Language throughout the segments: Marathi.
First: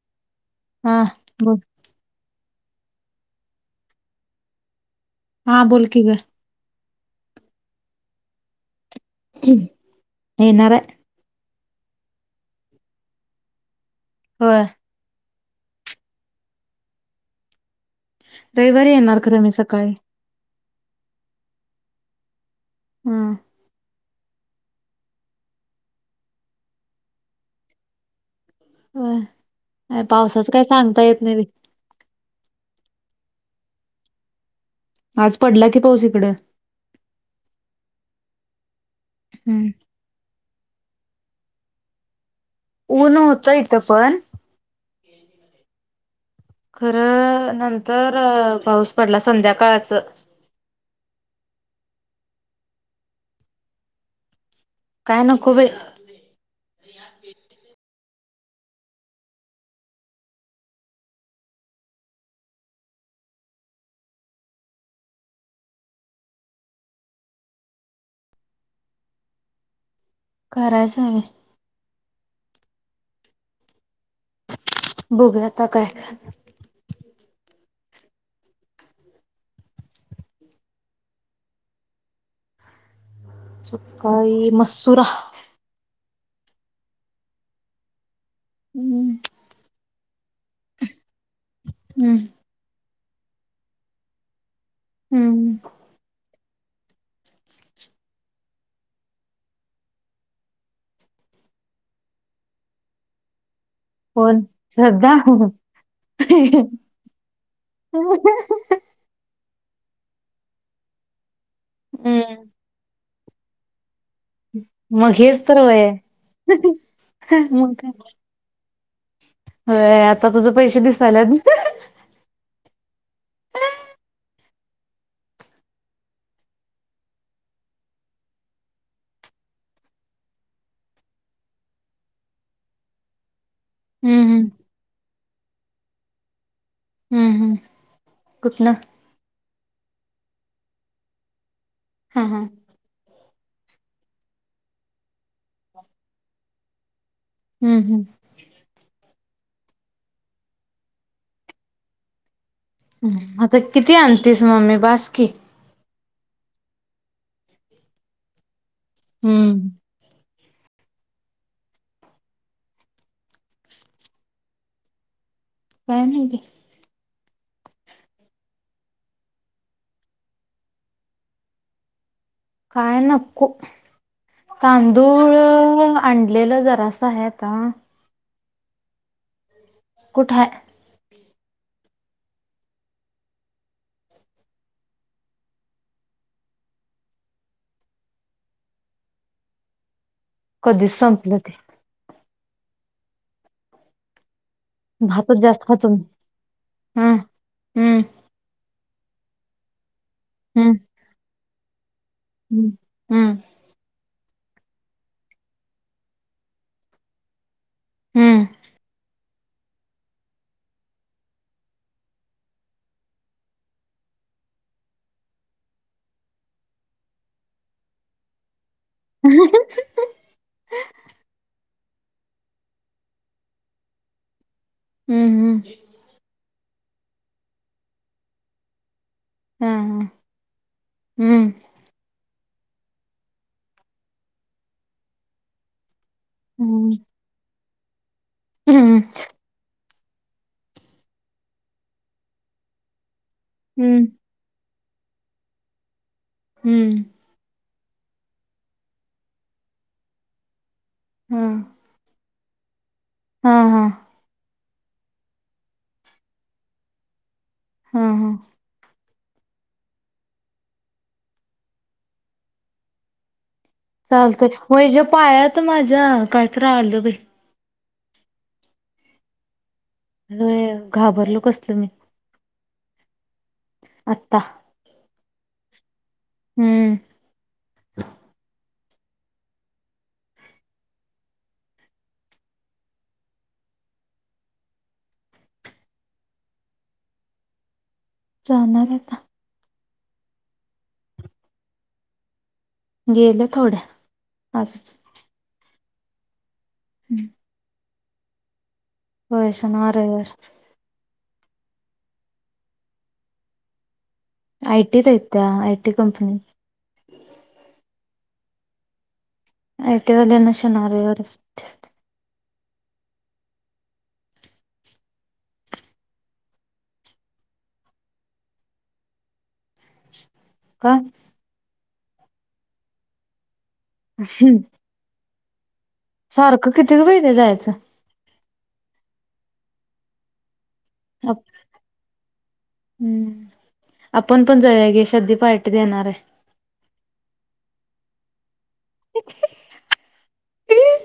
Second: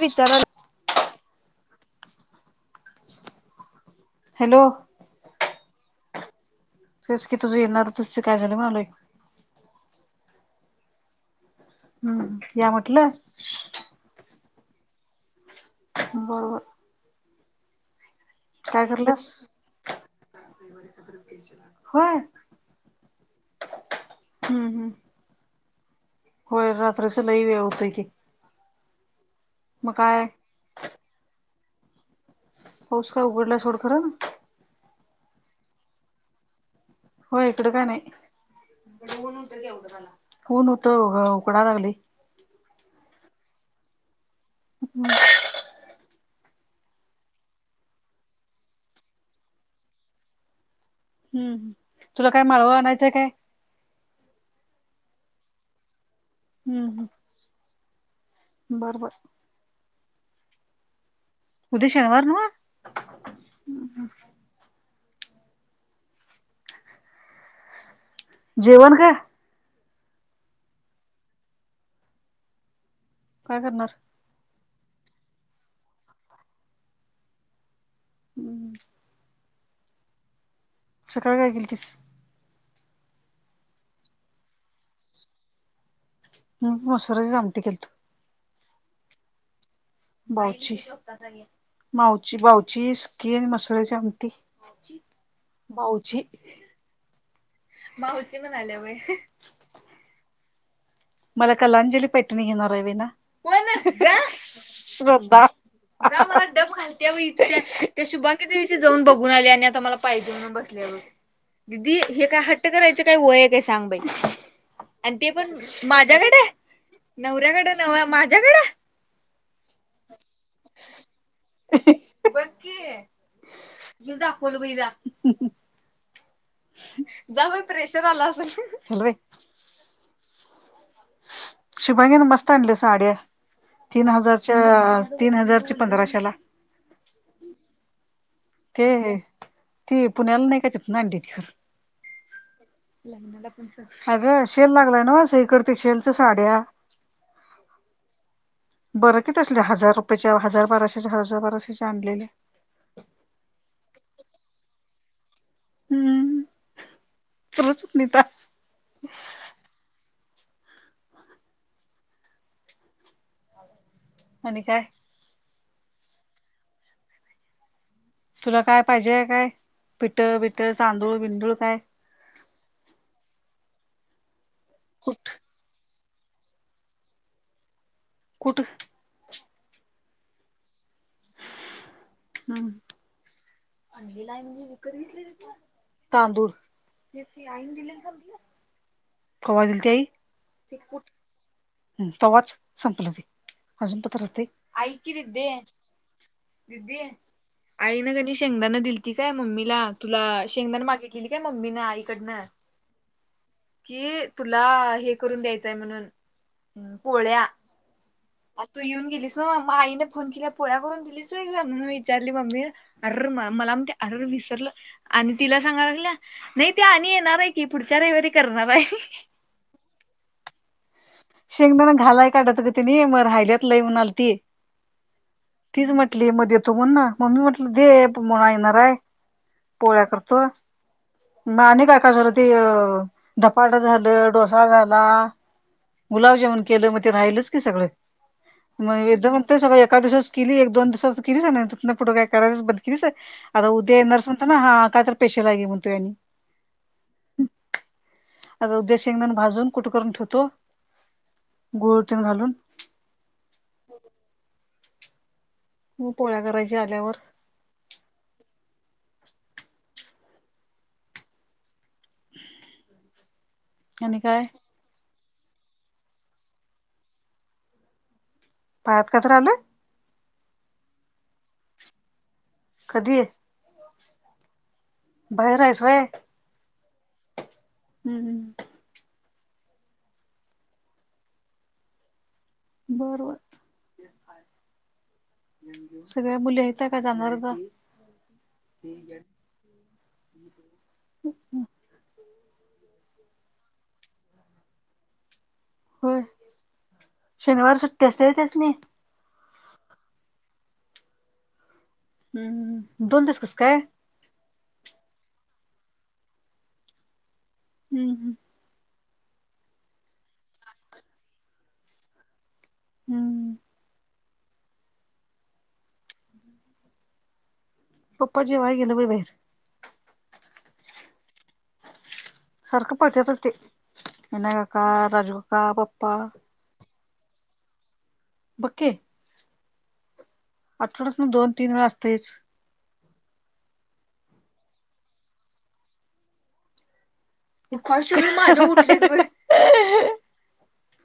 विचारा हा बोल. हॅलो. हा बोल की गं. तेचकी तुझी येणार तु शिकाय जा म्हणालय. येणार आहे. हम्म या म्हटलं. होय. बरोबर काय रविवारी येणार करलंस खरं मी सकाळी होय. हम्म. हम्म हम्म. होय रात्रीचा लई वेळ होतय की. होय या पावसाचं काय सांगता येत नाही वय. पाऊस काय उघडलाय सोड खरं. आज पडला की पाऊस इकडं. होय इकडं काय नाही हम्म ऊन होत गं उकडा लागलय. ऊन होतं इथं पण हम्म. खरं नंतर अ पाऊस पडला संध्याकाळचा. हम्म तुला काय माळवा आणायचाय काय? काय नको बाई. हम्म हम्म. बरोबर. उद्या शनिवार ना? जेवण काय? करायचा व्हय. काय करणार? बघूया आताकाय. हम्म. सकाळी काय केलतीस? सकाळी मंसूरा मी मसुराची आमटी केलतो. हम्म. बावची हम्म मावची बावची सुकी आणि मसुराची आमटी. हम्म भाऊची माऊची म्हणाल्या वय मला कलांजली पैठणी घेणार आहे विना. होय ना. कोण ये श्रद्धा झोपा अगं मला डब घालत्या म्हणत्या त्या शुभांगी ताईची जाऊन बघून आल्या आणि आता मला पाहिजे म्हणून बसल्या बघ. दीदी हे काय हम्म हट करायचं काय वय काय सांग बाई? मग आणि ते हेच पण तर उ माझ्याकडे मग नवऱ्याकडे काय नव्ह माझ्याकडे? होय, आता तुझ पैसे दिसायल्यात. बघकी, दाखवलं बघ हिला. जा बाई प्रेशर आलं असेल. चलरे. शुभांगीनं मस्त आणल्या साड्या, तीन हम्म हम्म हजारच्या तीन हजारची पंधराशेला. हम्म हम्म. कुठलं ती पुण्याला नाही का तिथनं आणत्या ती. हां हां. अगं शेल लागलाय नव्ह, सगळीकड ती शेलच्या साड्या. हम्म हम्म. बरं की तसलं. हजार रुपयच्या हजार बाराशेच्या हजार बाराशेचे आणलेले. आता किती आणतीस मम्मे बाासकी. हम्म [unintelligible] हम्म. आणि काय? काय नाय की. तुला काय पाहिजे हाय काय? पिठ, बिठ, तांदूळ, बिंदूळ काय? काय नको. कुठ तांदूळ आणलेलं जरासं हाय आता. कुठं कुठाय? हां तांदूळ तेच की आईन दिलेल संपलं. कोणत्याही कधीच संपलं ते. ह तव्हाच संपलं ते अजून पत्रहते भातच जास्त खातो. दिदी हम्म. हम्म आईनं का नाय शेंगदानं दिलीती काय मम्मीला. तुला शेंगदानं मागितलेली काय मम्मीनं आईकडनं. हम्म हम्म की तुला हे करून द्यायचंय म्हणून. पोळ्या हम्म. आज तू येऊन गेलीस नव, मग आईने फोन केला पोळ्या करून. हेच होय ग म्हणून विचारली मम्मी, अर्र मला म्हणत्या अर्र विसरलं. आणि तिला सांगा लागल्या, नाही ती आणि येणार हाय की पुढच्या रविवारी करणार हाय. [unintelligible] शेंगदाना घालाय काढला होता ग तेनी, मग राहिल्यात लय म्हणालती. हम्म हम्म. तीच म्हटली म देतो म्हणून, म्हणून म्हटलं दे [unintelligible] येणार हा. हा हा हम् आणि काय काय जोरतीय धपाटा झालं, डोसा झाला गुलाबजामन केलं हम्म मग ते राहिलच की सगळं हम्म म हम्म वेदा म्हणतोय सगळे एका दिवसाच केलीय एक दोन दिवसाच केलीस आहे ना तिथनं पुढं काय करायच ब केलीस आता उद्या हम्म येणार सन पण हा काय तर पेशल आहे की म्हणतो यांनी हम्म. आता उद्या शेंगदून भाजून कुटं करून ठेवतो हम्म. गोड तेन घालून हा हा. म पोळ्या करायची आल्यावर. हा हा. आणि काय चालतं ओय ज्या पायात माझ्या काय तर राहिलं बाई. पायात काय तर आलाय? आलोय घाबरलो कसलं मी. कधी आत्ता बाहेर आहेस वय? हम्म. हम्म हम्म. बरोबर सगळ्या मुली येतात काय जाणार गं? जाणार आता. ह अच्छा गेले थोड्या आज. होय शनिवार सुट्टी असते तेच नी. होय शनिवार, रविवार. हम्म दोन दिवस कसं काय? आय टीत आहेत त्या आय टी कंपनी. हम्म हम्म. आय टी वाल्यांना शनिवार, रविवार सुट्टी असते. हम्म. पप्पा जेवाय गेलोय बाई बाहेर. का सारखं पटयत असते विनाय हम्म. काका, राजूकाका, पप्पा सारखं किती गं बाय जायच? बघ की आठवड्यातनं आप- दोन-तीन वेळ असतेच. हम्म, आपण पण जाय गे सद्दी पार्टी देणार आहे. [unintelligible]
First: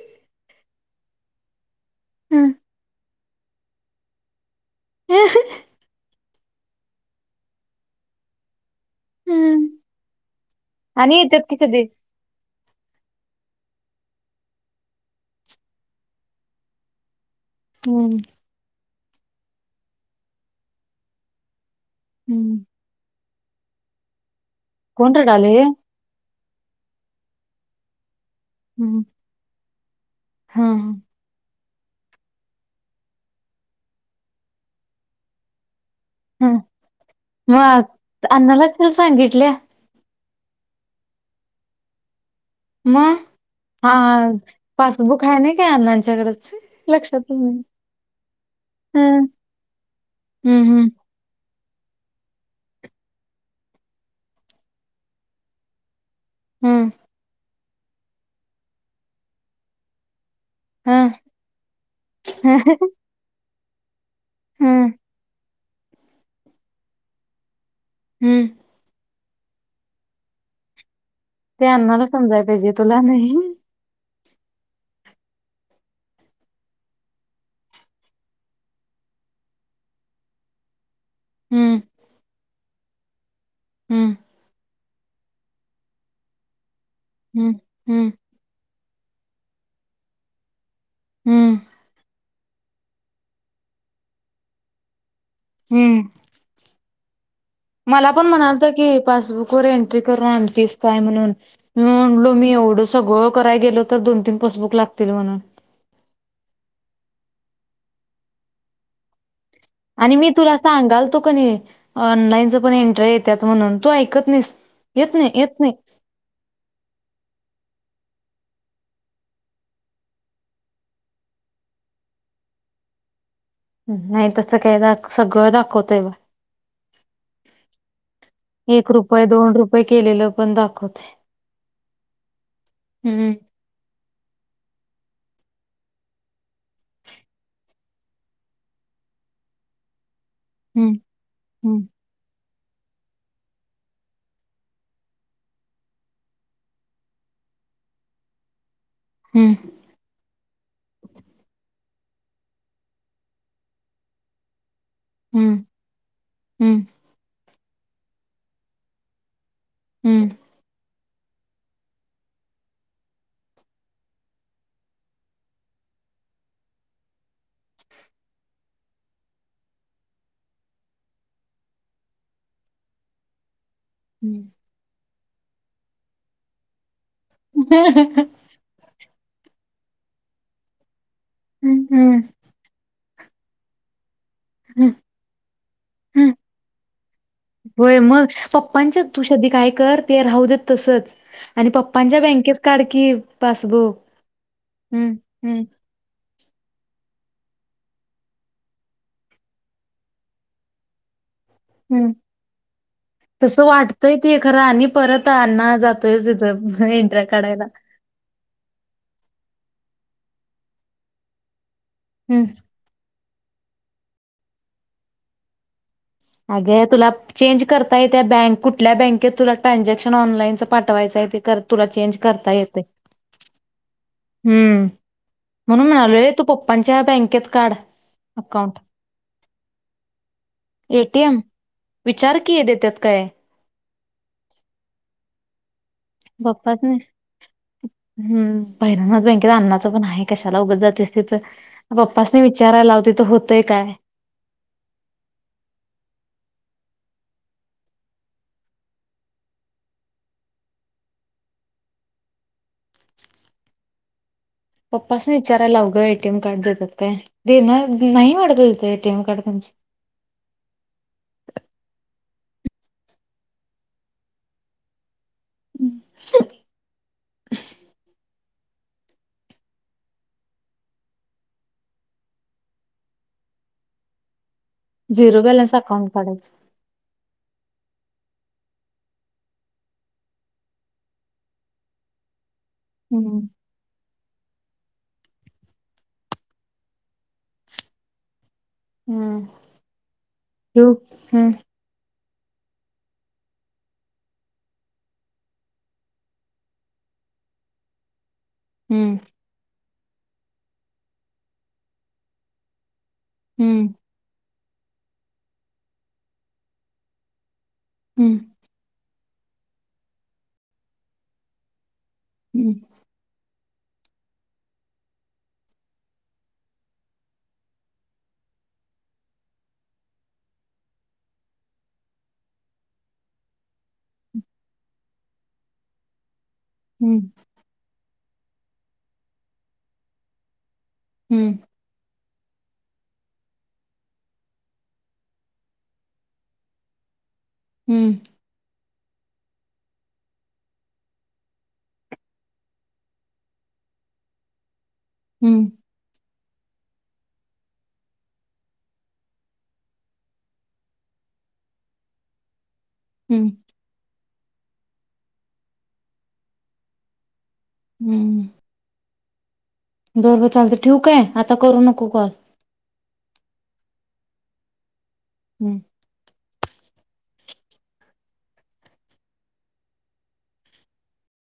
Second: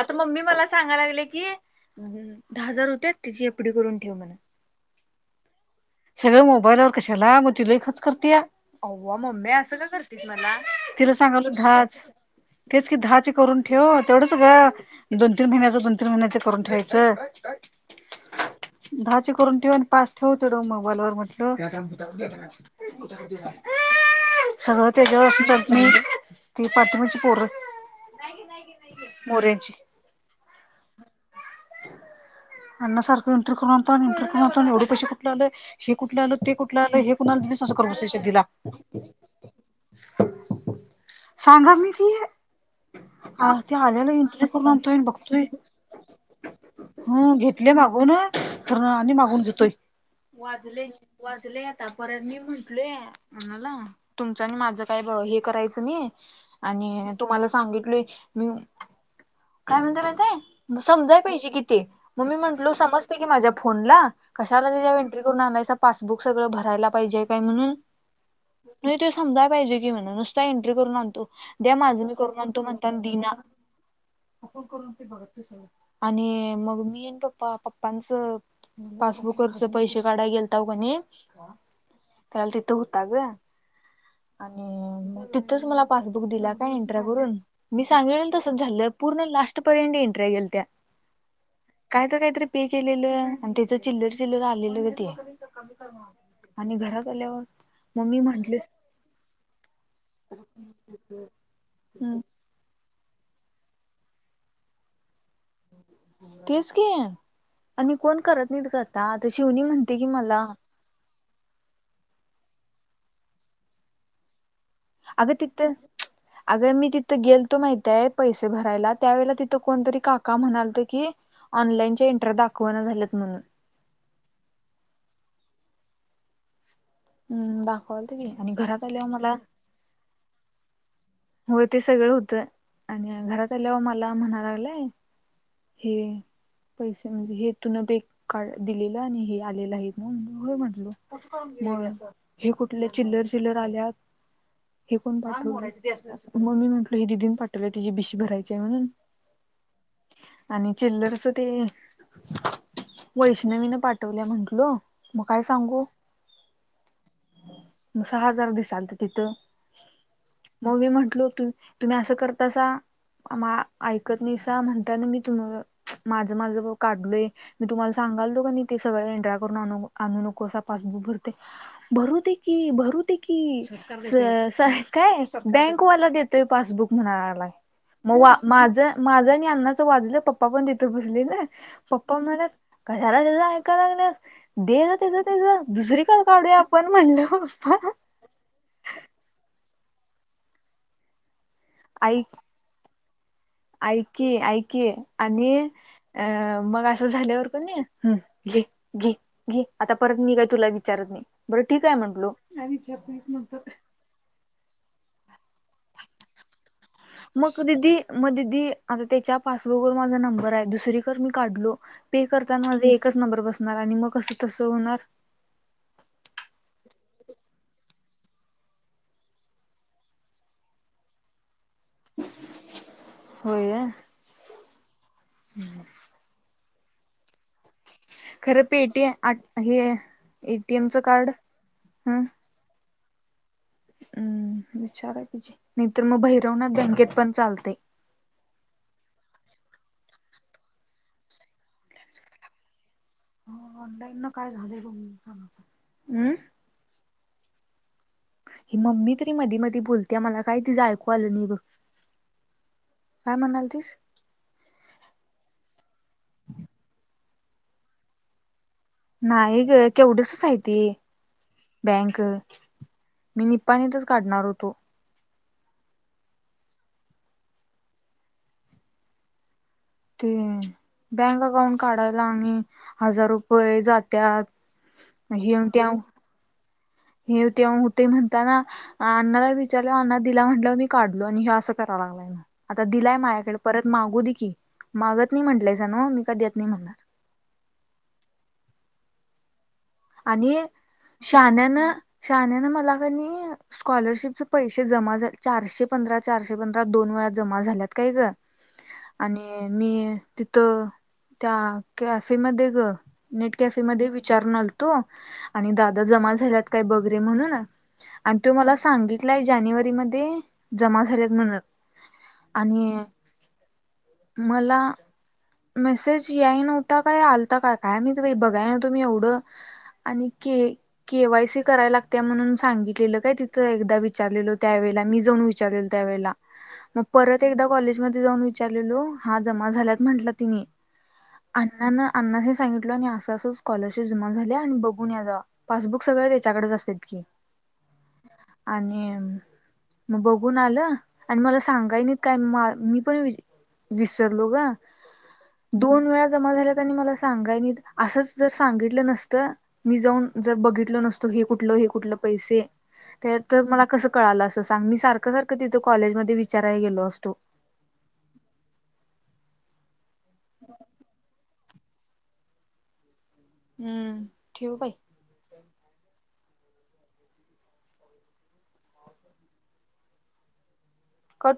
आता मम्मी मला सांगा लागले की हम्म. दहा हजार होते त्याची एपडी करून ठेव म्हणा. ह सगळे मोबाईलवर कशाला मग ती लई खर्च करतय. तिला आणि येतात सांगालव की सगळे दहाच तेच की दहाची करून ठेव तेवढं सगळं दोन-तीन महिन्याचा, दोन-तीन महिन्याच करून ठेवायचं. हम्म. दहाचे करून ठेव आणि पाच ठेव तुझा मोबाईलवर म्हटलं. [inaudible] हम्म. सगळं कोण त्याच्यावर असून रडालय चालत नाई ती पाठीमागची पोरं. हम्म. मोरेंचे हा अण्णा सारखं एन्ट्री करून आणतो आणि एन्ट्री करून आणतो आणि एवढे पैशे कुठले आले? हे कुठलं आलं हा ते कुठलं आलं हे कुणाला दिलीस असं मग करत बसतोय सिद्धीला. अण्णाला काल सांगितल्या सांगा मीती मग हा ते आलेलं एन्ट्री करून आणतोय आणि पासबुक आहे बघतोय. नाही काय अण्णांच्याकडच लक्षातच हम नाही. घेतलेय मागून खरन आणि हं मागून घेतोय हम्म वाजले. वाजलय आता परत मी म्हटलय ह्यणाला तुमचं आणि माझ काय ब हे करायचं नाही. हम्म आणि तुम्हाला सांगितलय मी काय म्हणतिय माहिताय. हं समजाय पाहिजे कि ते मग मी म्हटलो हं समजतय की माझ्या फोनला कशाला हं तिज्या वे आणायसा पासबुक सगळं भरायला पाहिजेय काय म्हणून. हम्म. नाइ ते समाजाय पाहिजे की म्हणा नुसता एंट्री करून आणतो. ते द्या माझ अण्णाला मी करून समजाय आणतो पाहिजे म्हणताना तुला दिना. नाही. आणि मग मी आणि पप्पा पप्पांच पासबुकवरच पैसे काडाय गेलताव कणी हम्म त्यावेळला तिथं हुता ग. हम्म आणि तिथंच मला पासबुक दिला काय एंट्र्या करून हम्म मी हम्म सांगितलेलो तसच झालं. पूर्ण लास्ट पर्यंत एंट्र्या गेलत्या हम्म कायतर कायतरी पे केलेलं आणि ते चिल्लर चिल्लर आलेले ग ते हम्म आणि घरात आल्यावर मला मम्मी पण म्हंटले म्हणायंलता की पासबुक वर एंट्री करून आणतीस काय म्हणून मी म्हणलो मी एवढंच सगळं कराय गेलो तर दोन तीन पसबुक लागतील म्हणून. तेच कि आणि कोण करत नाहीत ग आता ती शिवणी म्हण आणि मी तुला सांगालतो क नाही ऑनलाईनच पण एंट्र्या येत म्हणून तू ऐकत नाहीस. येत नाही अगं येत नाही तिथं अग मी तिथं गेलतो माहितीय पैसे भरायला त्यावेेळेला तिथं कोणतरी काका म्हणालत की ऑनलाइनच्या एंट्र्या दाखवना झाल्यात म्हणून. नाही तसं काय दा सगळं दाखवतय बघ. हम्म दाखवावलतं की आणि घरात आल्यावर मला व्हय केलेलं पण दाखवतयं. होय ते सगळं हुत आणि घरात आल्यावर मला म्हणाय लागलाय. हे पैसे म्हणजे हे तु न बे कारड दिलेलं आणि हे आलेलं आहेत. म मी होय म्हटलो हम्म हम्म ब हे कुठले चिल्लर चिल्लर आल्यात हे कोण पाठवल? म मी म्हटलो ही दिदीनं पाठवलिया तिजी बीसी भरायचीय म्हणून. हम्म. आणि चिल्लरच ते वैष्णवीनं पाठवल्या म्हटलो. मग काय हम्म सांगू म सहा हजार दिसायलत तिथं. हम्म. मग मी म्हटलो तु तुम्ही असं करतासा. मा ऐकत नाहीसा म्हणताना मी तुम माझं माझं ब काढलोय. मी तुम्हाला सांगायलतो क नाई ते सगळं एंट्र्या करून आणू नकोसा पासबुक भरतय. भरू दे की भरू दे कि स स काय बँकवाला देतोय पासबुक म्हणाय मग वा माझं माझं आणि अण्णाचं वाजलं पप्पा पण तिथं बसलेल. पप्पा हम्म म्हणायल्यात कशाला त्यज ऐकाय लागलियास. दे हम्म जा तेज तेज दुसरीकडं काढूया आपण म्हणल पप्पा हं हं. होय मग पपांच्यात तू श्रद्दी काय कर ते राहू देत तसच आणि पप्पांच्या बँकेत काढ की. पासबुक ऐक की ऐक की हम्म आणि हम्म अ मग असं झाल्यावर क नाई हं घे घे. घे आता परत मी काय तुला विचारत नाही बरं ठीकय म्हंटलो काय विचारतोयस म्हटलो. त खरं आणि परत अण्णा जातोयच तिथं इन मग दिदी मग दिदी आता त्याच्या पासबुक वर माझा नंबर आहे दुसरीकर मी काढलो. पे हम्म करताना माझ एकच नंबर बसणार आणि मग कसं तसं होणार. अगे तुला चेंज करता येतीया बँक कुठल्या बँकेत तुला ट्रानझॅक्शन ऑनलाईनच पाठवायचंय ते कर तुला चेंज करता येतय. होय हम्म म्हणून म्हणायलोय तू पप्पांच्या बँकेत काढ खरं अकाउंट पेटी आट अ हे एटीएमचं कार्ड एटीएम विचार की देत्यात काय. हम्म विचाराय पाईजे नाहीतर मग भैरवनाथ पप्पासनी बँकेत पण चालतयं. हम्म भैरवनाथ बँकेत आण्णाचं पण आहे कशाला उगचं जातीस तिथं. पप्पाासनी विचारय लाव तिथं होतंय काय? ऑनलाईन न काय झाले हम्म हं अं हि मम्मी तरी मधी मधी बोलतिया मला काय तिज ऐकू आलं नाही बघ. काय म्हणायलतीस? पप्पास्नी विचाराय लाव गं एटीएम कार्ड देत्यात काय दे ना नाही वाटत तिथं येत. नाही ग. केवढसच आहे ते बँक मी निपाणीतच काढणार होतो. अ ह अं. ते बँक अकाउंट काढायला आणि हजार रुपये जात्यात. झिरो बॅलन्स अकाउंट काडायचं. हे तेव होतय म्हणताना आण्णाला विचारल्यावर अण्णा दिला म्हंटल्यावर मी काढलो आणि ह्यो असं कराय लागलाय म. आता दिलाय हम्म माझ्याकडं परत मागू दे की मागत नाही म्हटलायसा नव्हं मी काय देत नाही म्हणणार. हम्म. आणि ठेवू? हम्म शहाण्यानं शहाण्यानं मला कणी स्कॉलरशिपचं पैसे जमा झा चारशे पंधरा चारशे पंधरा दोन वेळा जमा झाल्यात काय ग. हम्म. आणि मी तिथं त्या कॅफे मध्ये ग नेट कॅफे हम्म मध्ये विचारून आलतो आणि दादा जमा झाल्यात काय बघरे म्हणून. आणि हम्म तो मला सांगितलाय जानेवारी मध्ये जमा झाल्यात म्हणून. हम्म आणि मला मेसेज याय नव्हता काय आलता का काय माहित बाई बघाय नव्हतो मी एवढं. आणि के केवाय सी करायला लागत्या म्हणून सांगितलेलं काय तिथं एकदा विचारलेलो त्यावेेळेला मी जाऊन विचारलेलो त्यावेेळेला. मग हम्म परत एकदा कॉलेज मध्ये जाऊन विचारलेलो हा जमा झाल्यात म्हंटल तिनी. हम्म. अण्णांन आण्णांन्सी सांगितलेलो आणि असं असं स्कॉलरशिप जमा झाल्या आणि बघून या जावा. पासबुक सगळं त्याच्याकडंच असत्यात की. हम्म. आणि म बघून आलं आणि मला सांगाय नाहीत काय म मी पण वि विसरलो ग. हम्म. दोन वेळा जमा झाल्या त्यांनी मला सांगायनीत असंच जर सांगितलं नसतं मी जाऊन जर बघितल नसतो हे कुठलं हे कुठलं पैसे ते हम्म तर मला कसं कळालं असं सांग मी सारखं सारखं तिथं कॉलेजमध्ये विचाराय गेलो असतो. हम्म. बरोबर चालतं ठेवू काय आता करू नको कॉल. हम्म ठेव बाई. हम्म. कट